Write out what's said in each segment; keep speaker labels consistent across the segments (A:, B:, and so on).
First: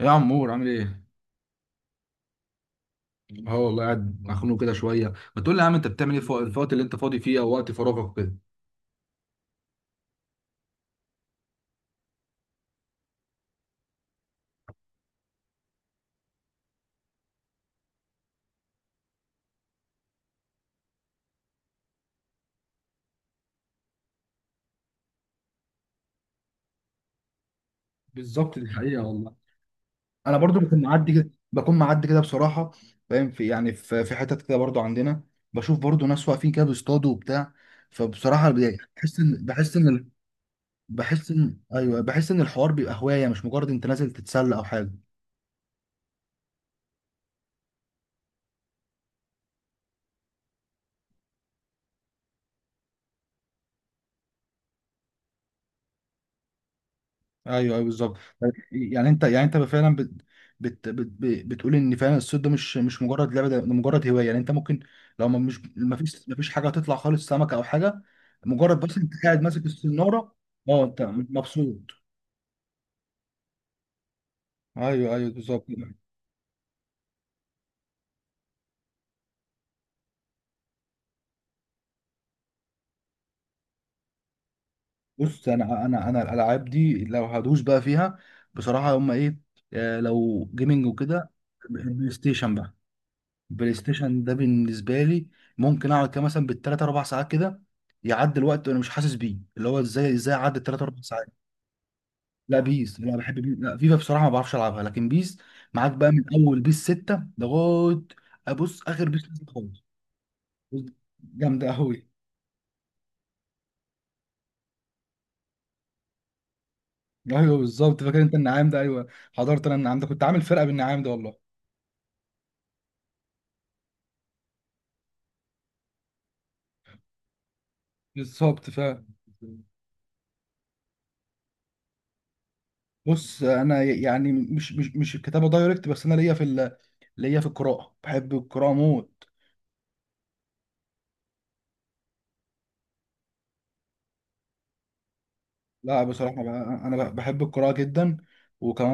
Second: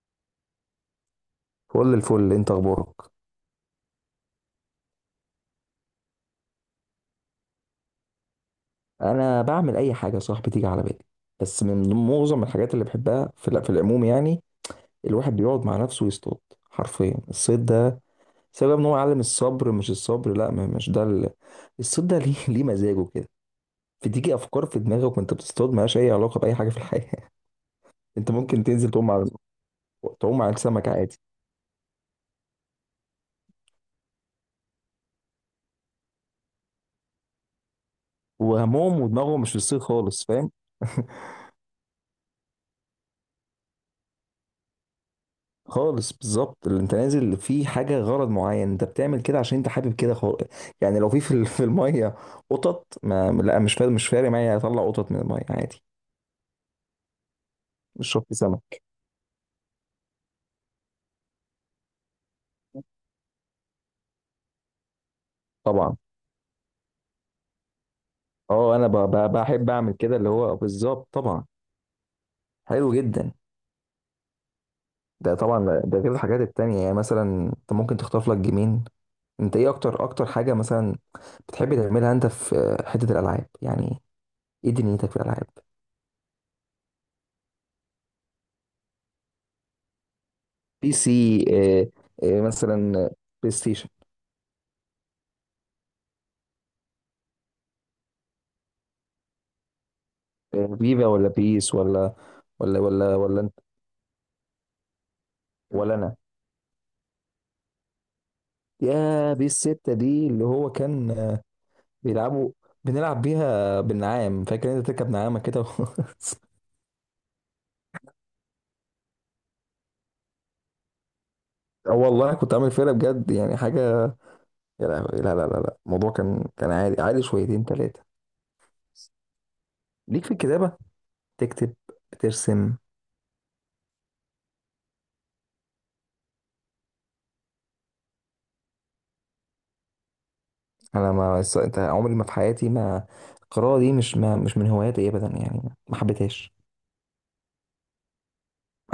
A: يا عمور، عامل ايه؟
B: فل الفل. انت اخبارك؟
A: اه والله، قاعد مخنوق كده شويه. ما تقول لي يا عم، انت بتعمل ايه في الوقت اللي انت فاضي فيه او وقت فراغك كده؟
B: انا بعمل اي حاجه يا صاحبي تيجي على بالي، بس معظم الحاجات اللي بحبها في العموم يعني. الواحد بيقعد مع نفسه ويصطاد، حرفيا الصيد ده سبب ان هو يعلم الصبر. مش الصبر، لا ما- مش ده ال... الصيد ده ليه ليه مزاجه كده. بتيجي افكار في دماغك وانت بتصطاد مالهاش اي علاقه باي حاجه في الحياه. انت
A: بالظبط،
B: ممكن
A: دي
B: تنزل
A: حقيقة
B: تعوم على،
A: والله. انا
B: تعوم على
A: برضو بكون
B: السمك
A: معدي
B: عادي.
A: كده، بكون معدي كده بصراحه. فاهم، في يعني في في حتت كده برضو عندنا. بشوف برضو ناس واقفين كده بيصطادوا وبتاع. فبصراحه،
B: وهمهم
A: بحس
B: ودماغهم
A: ان
B: مش في
A: بحس
B: الصيد
A: ان
B: خالص، فاهم.
A: بحس ان ايوه بحس ان الحوار بيبقى هوايه، مش مجرد انت نازل تتسلى او حاجه.
B: خالص بالظبط، اللي انت نازل في حاجه غرض معين انت بتعمل كده عشان انت حابب كده خالص. يعني لو في في الميه قطط، ما لا، مش فارق، مش فارق معايا اطلع قطط من الميه عادي.
A: ايوه، ايوه،
B: مش
A: بالظبط.
B: شرط سمك.
A: يعني انت فعلا بتقول ان فعلا الصيد ده مش مجرد لعبه، ده مجرد هوايه. يعني انت ممكن لو ما مش ما
B: طبعا.
A: فيش ما فيش حاجه هتطلع خالص سمكه او حاجه،
B: اه
A: مجرد
B: انا
A: بس انت قاعد ماسك
B: بحب اعمل كده، اللي
A: السناره.
B: هو
A: اه، انت
B: بالظبط طبعا.
A: مبسوط؟
B: حلو جدا.
A: ايوه، ايوه،
B: ده
A: بالظبط.
B: طبعا ده غير الحاجات التانية، يعني مثلا انت ممكن تختار لك جيمين. انت ايه اكتر اكتر حاجه مثلا بتحب تعملها انت في حته الالعاب يعني؟ ايه دنيتك في الالعاب؟
A: بص، انا الالعاب دي لو هدوس بقى فيها بصراحه، هم ايه؟ لو جيمنج
B: بي
A: وكده،
B: سي آه،
A: البلاي
B: آه،
A: ستيشن بقى.
B: مثلا بلاي
A: بلاي
B: ستيشن.
A: ستيشن ده بالنسبه لي، ممكن اقعد كده مثلا بالثلاث اربع ساعات كده، يعدي الوقت وانا مش حاسس بيه. اللي هو ازاي عدى الثلاث اربع
B: فيفا
A: ساعات.
B: ولا بيس ولا؟
A: لا
B: ولا
A: بيس،
B: ولا
A: لا بحب
B: ولا انت؟
A: بيس، لا فيفا بصراحه ما بعرفش العبها، لكن بيس معاك
B: ولا
A: بقى
B: انا؟
A: من اول بيس 6 لغايه ابص اخر بيس
B: يا
A: نزل
B: بيس
A: خالص،
B: ستة دي اللي هو كان
A: جامده قوي.
B: بيلعبوا، بنلعب بيها بالنعام. فاكر انت تركب نعامة كده
A: ايوه بالظبط، فاكر انت النعام ده؟ ايوه حضرت انا النعام ده، كنت عامل فرقه بالنعام ده والله.
B: اه والله كنت عامل فرقة بجد يعني حاجة. يا لهوي، لا لا لا لا، الموضوع كان كان عادي، عادي شويتين تلاتة.
A: بالظبط.
B: ليك في الكتابة؟ تكتب، ترسم؟
A: بص، انا يعني مش الكتابه دايركت، بس انا ليا في ال... ليا في القراءه، بحب القراءه موت.
B: انا ما الص- انت عمري ما في حياتي ما القراءة دي مش ما مش من هواياتي ابدا يعني. ما
A: لا بصراحة
B: حبيتهاش.
A: بقى، أنا بحب القراءة جدا.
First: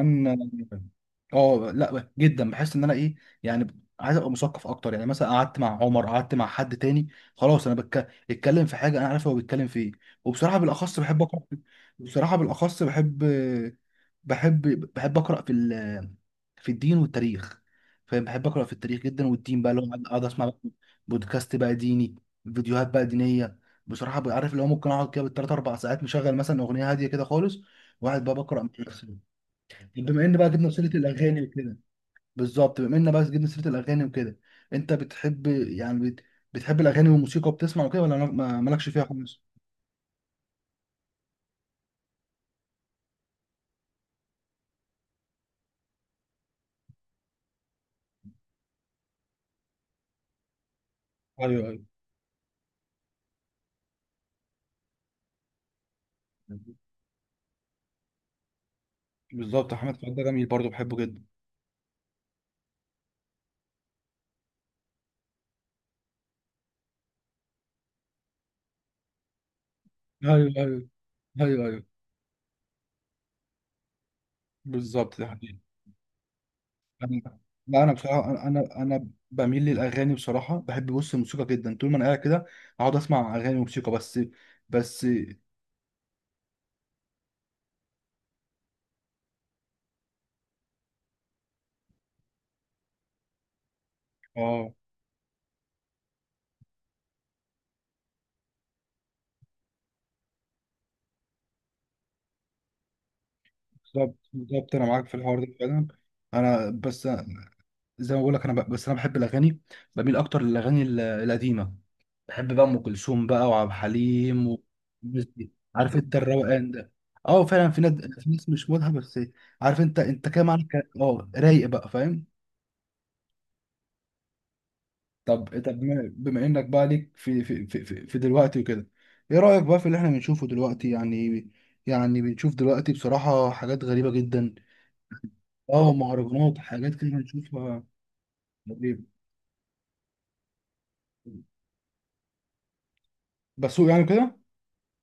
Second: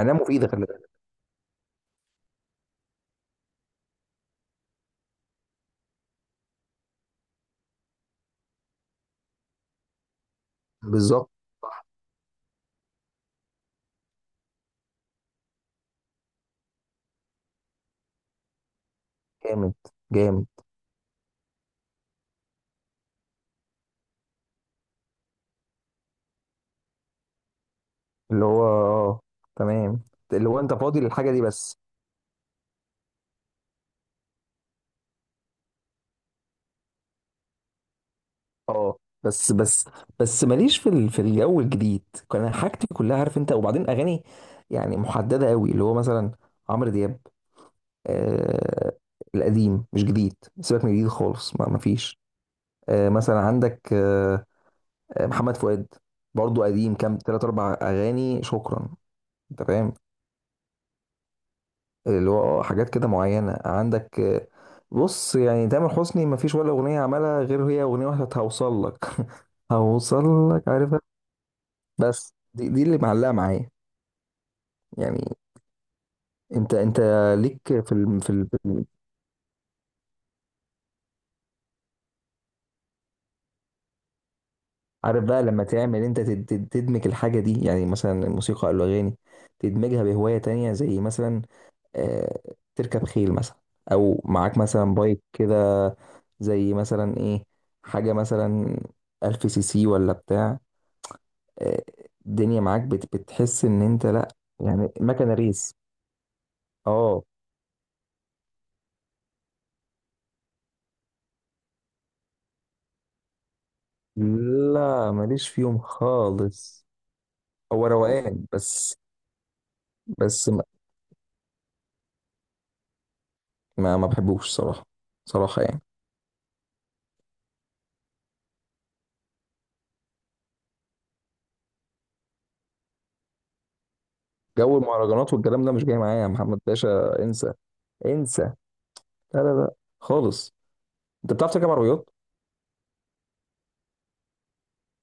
B: انا مفيدة، خلي بالك.
A: اه لا، جدا بحس إن أنا إيه، يعني عايز أبقى مثقف أكتر. يعني مثلا قعدت مع عمر، قعدت مع حد تاني، خلاص أنا بتكلم في حاجة أنا عارف هو بيتكلم في إيه. وبصراحة بالأخص بحب
B: بالظبط.
A: أقرأ في- بصراحة بالأخص بحب بحب أقرأ في الدين والتاريخ. فاهم؟ بحب أقرأ في التاريخ جدا، والدين بقى
B: جامد،
A: اللي هو أقعد أسمع
B: جامد.
A: بقى بودكاست بقى ديني، فيديوهات بقى دينية. بصراحه بقى، عارف اللي هو ممكن اقعد كده بالثلاث اربع ساعات مشغل مثلا اغنيه هاديه كده خالص، وقاعد بقى
B: اللي هو
A: بقرا من نفسي.
B: اه، تمام.
A: طب بما ان
B: اللي
A: بقى
B: هو
A: جبنا
B: انت
A: سيره
B: فاضي للحاجه دي
A: الاغاني وكده،
B: بس.
A: بالظبط بما ان بقى جبنا سيره الاغاني وكده، انت بتحب يعني بتحب الاغاني والموسيقى وبتسمع وكده، ولا مالكش
B: اه
A: فيها خالص؟
B: بس، بس ماليش في الجو الجديد. كان حاجتي كلها عارف انت، وبعدين اغاني يعني محدده قوي اللي هو مثلا عمرو دياب. آه القديم، مش جديد. سيبك من جديد خالص،
A: ايوه،
B: ما
A: ايوه،
B: ما فيش. آه مثلا عندك آه، محمد فؤاد برضو قديم، كام تلات اربع اغاني شكرا. انت
A: بالظبط.
B: فاهم،
A: احمد فؤاد ده جميل، برضه بحبه جدا.
B: اللي هو اه حاجات كده معينة عندك. بص يعني تامر حسني مفيش ولا أغنية عملها غير هي أغنية واحدة، بتاعت هوصل لك. هوصل
A: ايوه،
B: لك،
A: ايوه.
B: عارفها.
A: ايوه، ايوه،
B: بس دي, دي اللي معلقة معايا
A: بالظبط،
B: يعني.
A: ده حقيقي.
B: انت انت
A: انا،
B: ليك
A: لا،
B: في
A: انا
B: ال...
A: بصراحه، انا انا أنا بميل للاغاني بصراحه. بحب، بص، الموسيقى جدا. طول ما انا قاعد كده، اقعد اسمع اغاني وموسيقى بس، بس.
B: عارف بقى لما تعمل انت تدمج الحاجة دي يعني مثلا الموسيقى او الأغاني، تدمجها بهواية تانية زي مثلا، آه، تركب خيل مثلا، أو معاك
A: اه
B: مثلا بايك كده، زي مثلا ايه حاجة مثلا 1000 سي سي ولا بتاع. آه، الدنيا معاك بتحس ان انت،
A: بالظبط،
B: لا
A: بالظبط، انا
B: يعني
A: معاك في
B: مكنه
A: الحوار ده
B: ريس.
A: فعلا. انا بس،
B: اه،
A: زي ما بقول لك، انا بس انا بحب الاغاني، بميل اكتر للاغاني القديمه. بحب بقى ام كلثوم بقى، وعبد الحليم.
B: لا
A: والناس
B: ماليش
A: دي.
B: فيهم
A: عارف انت الروقان
B: خالص.
A: ده. اه فعلا، في
B: هو
A: ناس، في
B: روقان
A: ناس مش مودها
B: بس.
A: بس. عارف انت كده
B: بس ما
A: معاك. اه، رايق بقى، فاهم؟
B: ما بحبوش صراحه.
A: طب
B: صراحه
A: طب
B: يعني
A: بما انك بقى ليك في دلوقتي وكده، ايه رايك بقى في اللي احنا بنشوفه دلوقتي يعني؟ يعني بنشوف دلوقتي بصراحه حاجات غريبه جدا.
B: جو المهرجانات والكلام ده مش
A: اه،
B: جاي معايا يا
A: مهرجانات،
B: محمد
A: حاجات كده
B: باشا، انسى،
A: بنشوفها
B: انسى.
A: غريبة.
B: لا لا لا خالص. انت بتعرف تركب عربيات؟
A: بسوق، يعني كده.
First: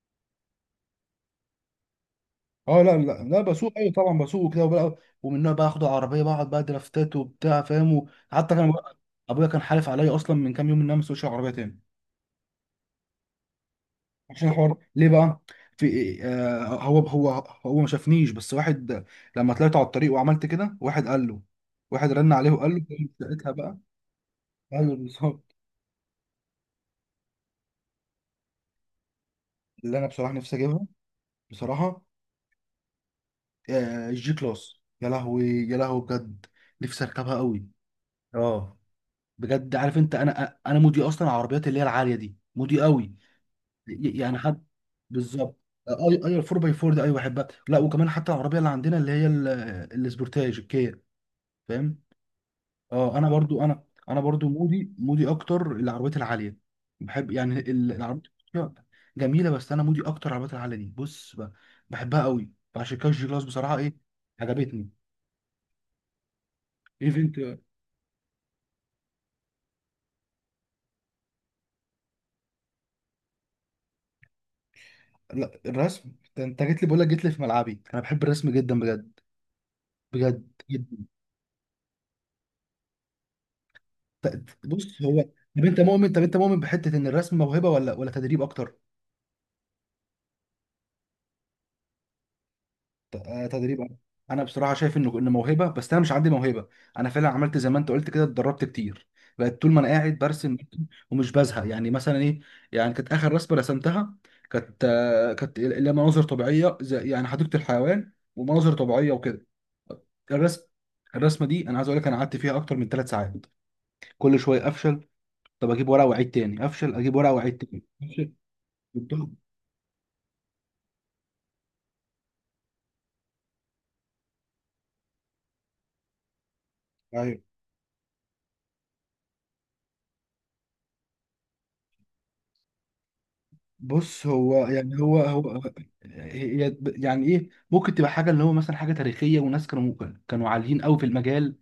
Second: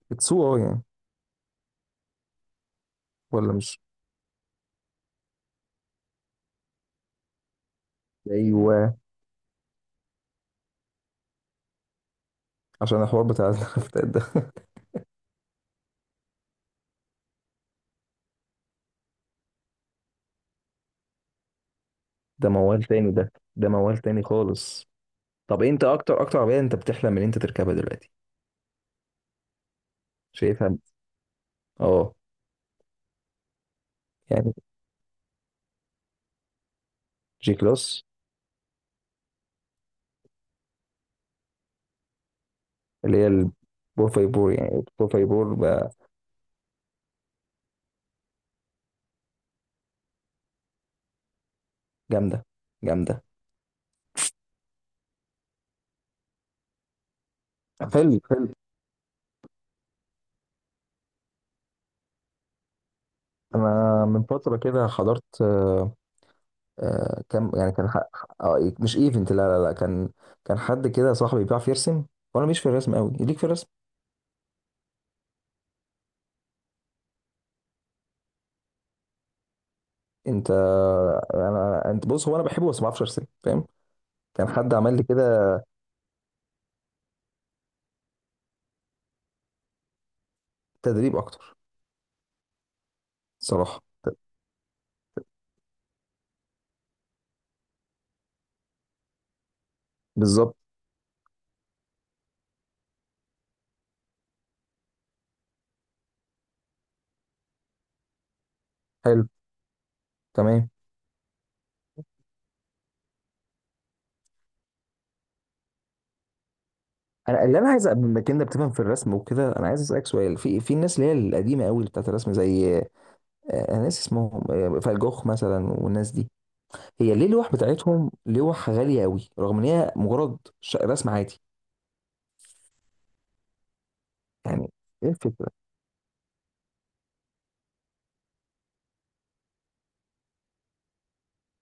B: بتسوق اه يعني؟
A: اه، لا، لا، لا،
B: ولا
A: بسوق،
B: مش؟
A: ايوه طبعا بسوق كده، وبقى ومنها بقى اخد عربيه، بقعد بقى درافتات وبتاع. فاهم؟ حتى كان
B: ايوه،
A: ابويا كان حالف عليا اصلا من كام يوم ان انا ما اسوقش عربيه تاني،
B: عشان الحوار بتاع النفطات ده.
A: عشان الحوار ليه بقى. في إيه؟ هو، هو ما شافنيش، بس واحد لما طلعت على الطريق وعملت كده، واحد قال له، واحد رن
B: ده
A: عليه وقال
B: موال
A: له
B: تاني، ده
A: ساعتها
B: ده
A: بقى،
B: موال تاني خالص.
A: قال له. بالظبط.
B: طب انت اكتر اكتر عربيه انت بتحلم ان انت تركبها دلوقتي،
A: اللي انا بصراحه نفسي
B: شايفها؟
A: اجيبها بصراحه،
B: اه
A: الجي
B: يعني.
A: كلاس، يا لهوي، يا لهوي بجد. نفسي اركبها
B: جي
A: قوي.
B: كلاس.
A: اه بجد، عارف انت، انا مودي اصلا العربيات اللي هي العاليه دي، مودي قوي.
B: اللي هي البور
A: يعني
B: فايبور
A: حد،
B: يعني، البور فايبور
A: بالظبط.
B: بقى.
A: اي، اي الفور باي فور ده، ايوه بحبها. لا وكمان حتى العربيه اللي عندنا، اللي هي السبورتاج الكيا، فاهم؟
B: جامده،
A: اه
B: جامده.
A: انا برضو، انا برضو مودي اكتر العربيات العاليه. بحب يعني
B: حلو،
A: العربيات
B: حلو.
A: جميله بس انا مودي اكتر العربيات العاليه دي، بص، بحبها قوي. فعشان كده الجي كلاس بصراحه، ايه،
B: انا من فتره كده
A: عجبتني.
B: حضرت آه، آه،
A: ايفنت،
B: كام يعني كان مش ايفنت، لا لا لا، كان كان حد كده صاحبي بيعرف يرسم، وانا مش في الرسم قوي. ليك في الرسم؟
A: لا، الرسم. انت جيت لي، بقول لك جيت لي في ملعبي. انا بحب الرسم جدا بجد، بجد
B: انت
A: جدا.
B: آه، انا انت بص، هو انا بحبه بس ما بعرفش ارسم فاهم. كان حد عمل
A: بص
B: لي
A: هو،
B: كده.
A: طب انت مؤمن، بحته ان الرسم موهبه ولا تدريب اكتر؟
B: تدريب اكتر.
A: تدريب
B: صراحه.
A: أكتر. انا بصراحه شايف انه موهبه، بس انا مش عندي موهبه. انا فعلا عملت زي ما انت قلت كده، اتدربت كتير. بقت طول ما انا قاعد برسم،
B: بالظبط.
A: برسم، ومش بزهق. يعني مثلا ايه، يعني كانت اخر رسمه رسمتها، كانت اللي هي مناظر طبيعيه، زي يعني حديقه الحيوان، ومناظر طبيعيه
B: حلو.
A: وكده. الرسم
B: تمام.
A: الرسمه دي، انا عايز اقول لك، انا قعدت فيها اكتر من ثلاث ساعات. كل شويه افشل، طب اجيب ورقه واعيد تاني افشل، اجيب ورقه
B: انا
A: واعيد
B: اللي انا
A: تاني
B: عايز بما
A: افشل.
B: انك بتفهم في الرسم
A: بالضبط.
B: وكده، انا عايز اسالك سؤال في في الناس اللي هي القديمه قوي اللي بتاعت الرسم، زي ناس اسمهم فان جوخ مثلا والناس دي. هي ليه
A: ايوه،
B: اللوح بتاعتهم لوح غاليه قوي رغم ان هي مجرد رسم عادي
A: بص، هو
B: يعني؟
A: يعني،
B: ايه
A: هو
B: الفكره؟
A: هو، هي يعني ايه، ممكن تبقى حاجه اللي هو مثلا حاجه تاريخيه، وناس كانوا عاليين قوي في المجال.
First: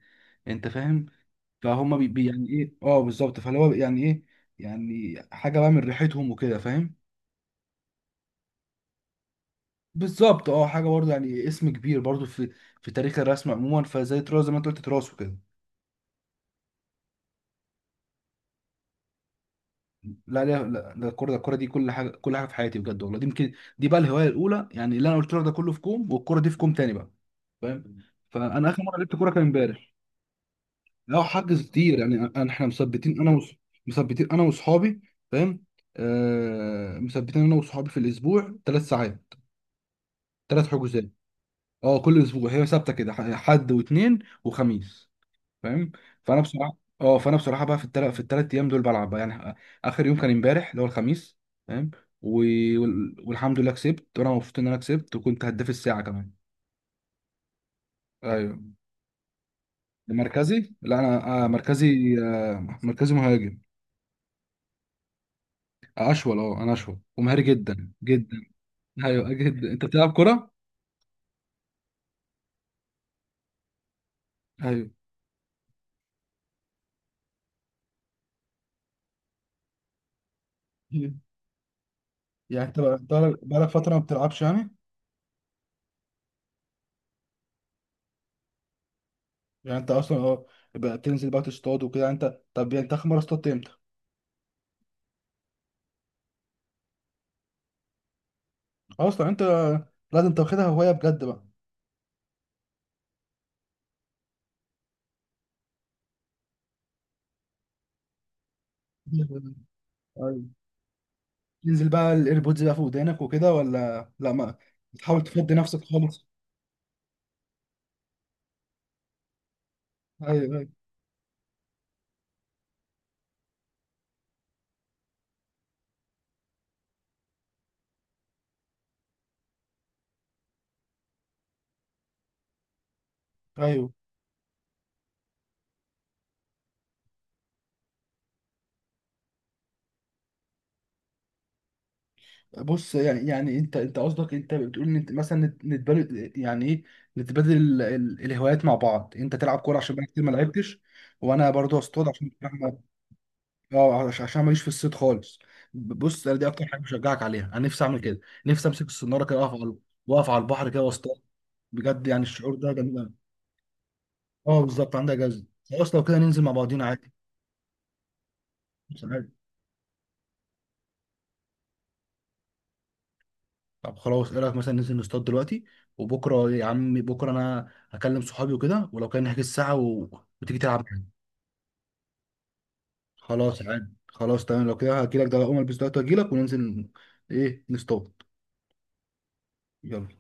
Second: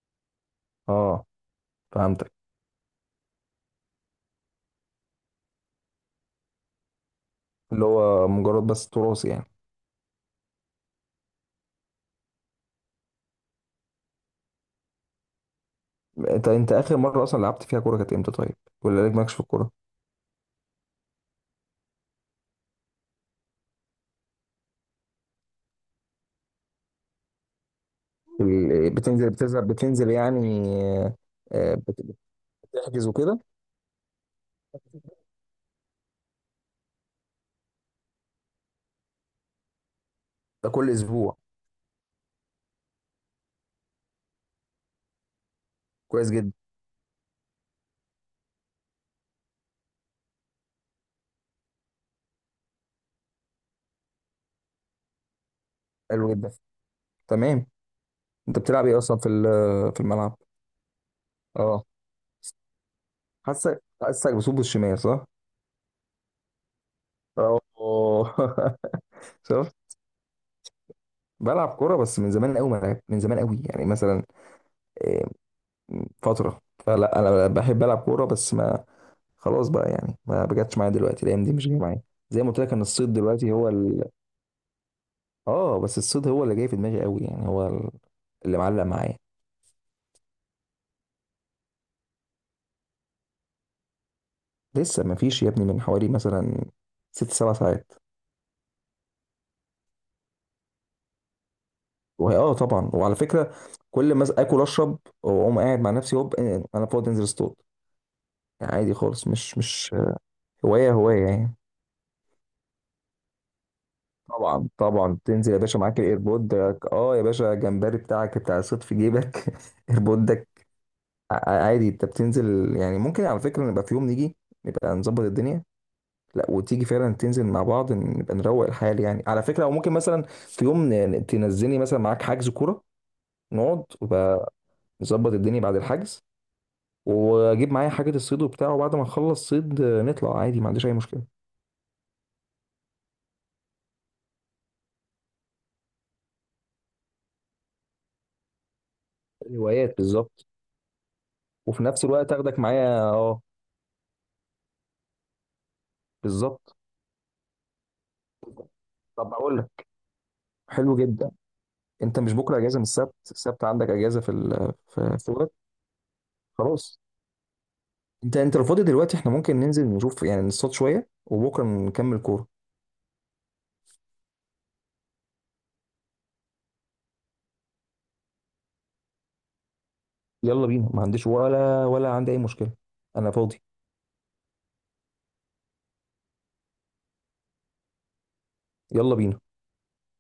A: انت فاهم؟
B: اه،
A: فهم،
B: فهمتك.
A: يعني ايه، اه، بالظبط، فاللي هو يعني ايه، يعني حاجه بقى من ريحتهم وكده. فاهم؟
B: اللي هو مجرد بس تراث يعني.
A: بالظبط، اه، حاجه برضه يعني اسم كبير برضه في تاريخ الرسم عموما، فزي تراث، زي ما انت قلت، تراث وكده.
B: انت انت اخر مره اصلا لعبت فيها كوره كانت امتى طيب؟ ولا لك مالكش في الكوره؟
A: لا، لا، لا، ده الكوره، الكوره دي كل حاجه، في حياتي بجد والله. دي يمكن، دي بقى الهوايه الاولى يعني، اللي انا قلت لك ده كله في كوم والكوره دي في كوم تاني بقى. فاهم؟ فانا اخر
B: ال-
A: مره لعبت
B: بتنزل
A: كوره كان
B: بتنزل
A: امبارح.
B: بتنزل يعني؟ آه،
A: لا حجز
B: آه،
A: كتير يعني، احنا
B: بتحجز
A: مثبتين، انا
B: وكده؟
A: مثبتين انا واصحابي. فاهم؟ مثبتين انا واصحابي في الاسبوع ثلاث ساعات، ثلاث
B: ده كل
A: حجوزات.
B: اسبوع؟
A: اه كل اسبوع هي ثابته كده، حد واثنين وخميس. فاهم؟
B: كويس
A: فانا
B: جدا.
A: بصراحه، بقى في الثلاث ايام دول بلعب بقى يعني. اخر يوم كان امبارح، اللي هو الخميس. فاهم؟ و... والحمد لله كسبت، وانا مبسوط ان انا كسبت، وكنت هداف الساعه كمان.
B: حلو جدا. تمام. انت
A: ايوه.
B: بتلعب ايه اصلا في الملعب؟
A: مركزي، لا انا
B: اه،
A: مركزي، مهاجم.
B: حاسك، حاسك بصوب بالشمال صح؟
A: اشول، اه، انا اشول ومهاري جدا
B: اه
A: جدا. ايوه جدا. انت
B: شفت؟
A: بتلعب كوره؟
B: بلعب كوره بس من زمان قوي ما لعبت، من زمان قوي يعني مثلا،
A: ايوه.
B: إيه، فتره. فلا انا بحب العب كوره بس ما، خلاص بقى يعني ما بجاتش معايا دلوقتي، الايام دي مش جايه معايا. زي ما قلت
A: يعني
B: لك
A: انت،
B: ان الصيد دلوقتي
A: بقالك
B: هو
A: فتره ما
B: ال...
A: بتلعبش يعني؟
B: اه بس الصيد هو اللي جاي في دماغي قوي، يعني هو ال- اللي معلق معايا.
A: يعني انت اصلا، بقى بتنزل بقى تصطاد وكده. انت، طب يعني انت اخر مره اصطدت امتى؟
B: لسه ما فيش يا ابني، من حوالي مثلا 6 7 ساعات.
A: اصلا انت لازم تاخدها هوايه بجد بقى.
B: وهي اه طبعا، وعلى فكره كل ما اكل اشرب واقوم قاعد مع نفسي هوب انا فاضي انزل اصطاد. يعني عادي خالص، مش مش
A: أيوة.
B: هوايه، هوايه يعني.
A: تنزل بقى الايربودز بقى في ودانك وكده ولا لا ما،
B: طبعا، طبعا
A: بتحاول
B: تنزل
A: تفضي
B: يا باشا
A: نفسك
B: معاك
A: خالص؟
B: الايربود. اه يا باشا، جمبري بتاعك بتاع الصيد في جيبك
A: ايوه،
B: ايربودك.
A: ايوه،
B: عادي. انت بتنزل يعني ممكن على فكره نبقى في يوم نيجي، نبقى نظبط الدنيا. لا وتيجي فعلا تنزل مع بعض نبقى نروق الحال يعني على فكره، او ممكن مثلا في يوم تنزلني مثلا معاك حجز كوره، نقعد
A: ايوه.
B: ونبقى نظبط الدنيا بعد الحجز، واجيب معايا حاجه الصيد وبتاع، وبعد ما نخلص صيد نطلع عادي ما عنديش اي مشكله.
A: بص يعني انت قصدك، انت بتقول ان انت مثلا نتبادل، يعني ايه، نتبادل الهوايات مع بعض. انت تلعب كوره عشان
B: هوايات
A: بقى كتير ما
B: بالظبط.
A: لعبتش، وانا برضه
B: وفي نفس
A: اصطاد عشان،
B: الوقت اخدك معايا اه.
A: اه، عشان ماليش في الصيد خالص. بص، انا دي اكتر
B: بالظبط.
A: حاجه بشجعك عليها، انا نفسي اعمل كده. نفسي امسك الصناره
B: طب
A: كده،
B: اقول لك.
A: واقف على البحر كده
B: حلو
A: واصطاد.
B: جدا.
A: بجد
B: انت
A: يعني
B: مش
A: الشعور
B: بكره
A: ده
B: اجازه؟ من
A: جميل
B: السبت،
A: أوي.
B: السبت عندك اجازه في
A: اه
B: ال...
A: بالظبط، عندها
B: في في
A: جزء.
B: الوقت؟
A: خلاص لو كده ننزل مع بعضينا،
B: خلاص.
A: عادي،
B: انت انت لو فاضي
A: مش
B: دلوقتي احنا
A: عادي.
B: ممكن ننزل نشوف يعني، نصطاد شويه وبكره نكمل كوره.
A: طب خلاص، ايه رايك مثلا ننزل نصطاد دلوقتي؟ وبكره يا عمي، بكره انا هكلم صحابي وكده، ولو كان نحجز الساعه وتيجي
B: يلا
A: تلعب
B: بينا، ما
A: معايا.
B: عنديش ولا ولا عندي اي مشكله. انا فاضي.
A: خلاص عادي، خلاص تمام. لو كده هجيلك ده، اقوم البس دلوقتي واجيلك وننزل، ايه، نصطاد.
B: يلا بينا.
A: يلا.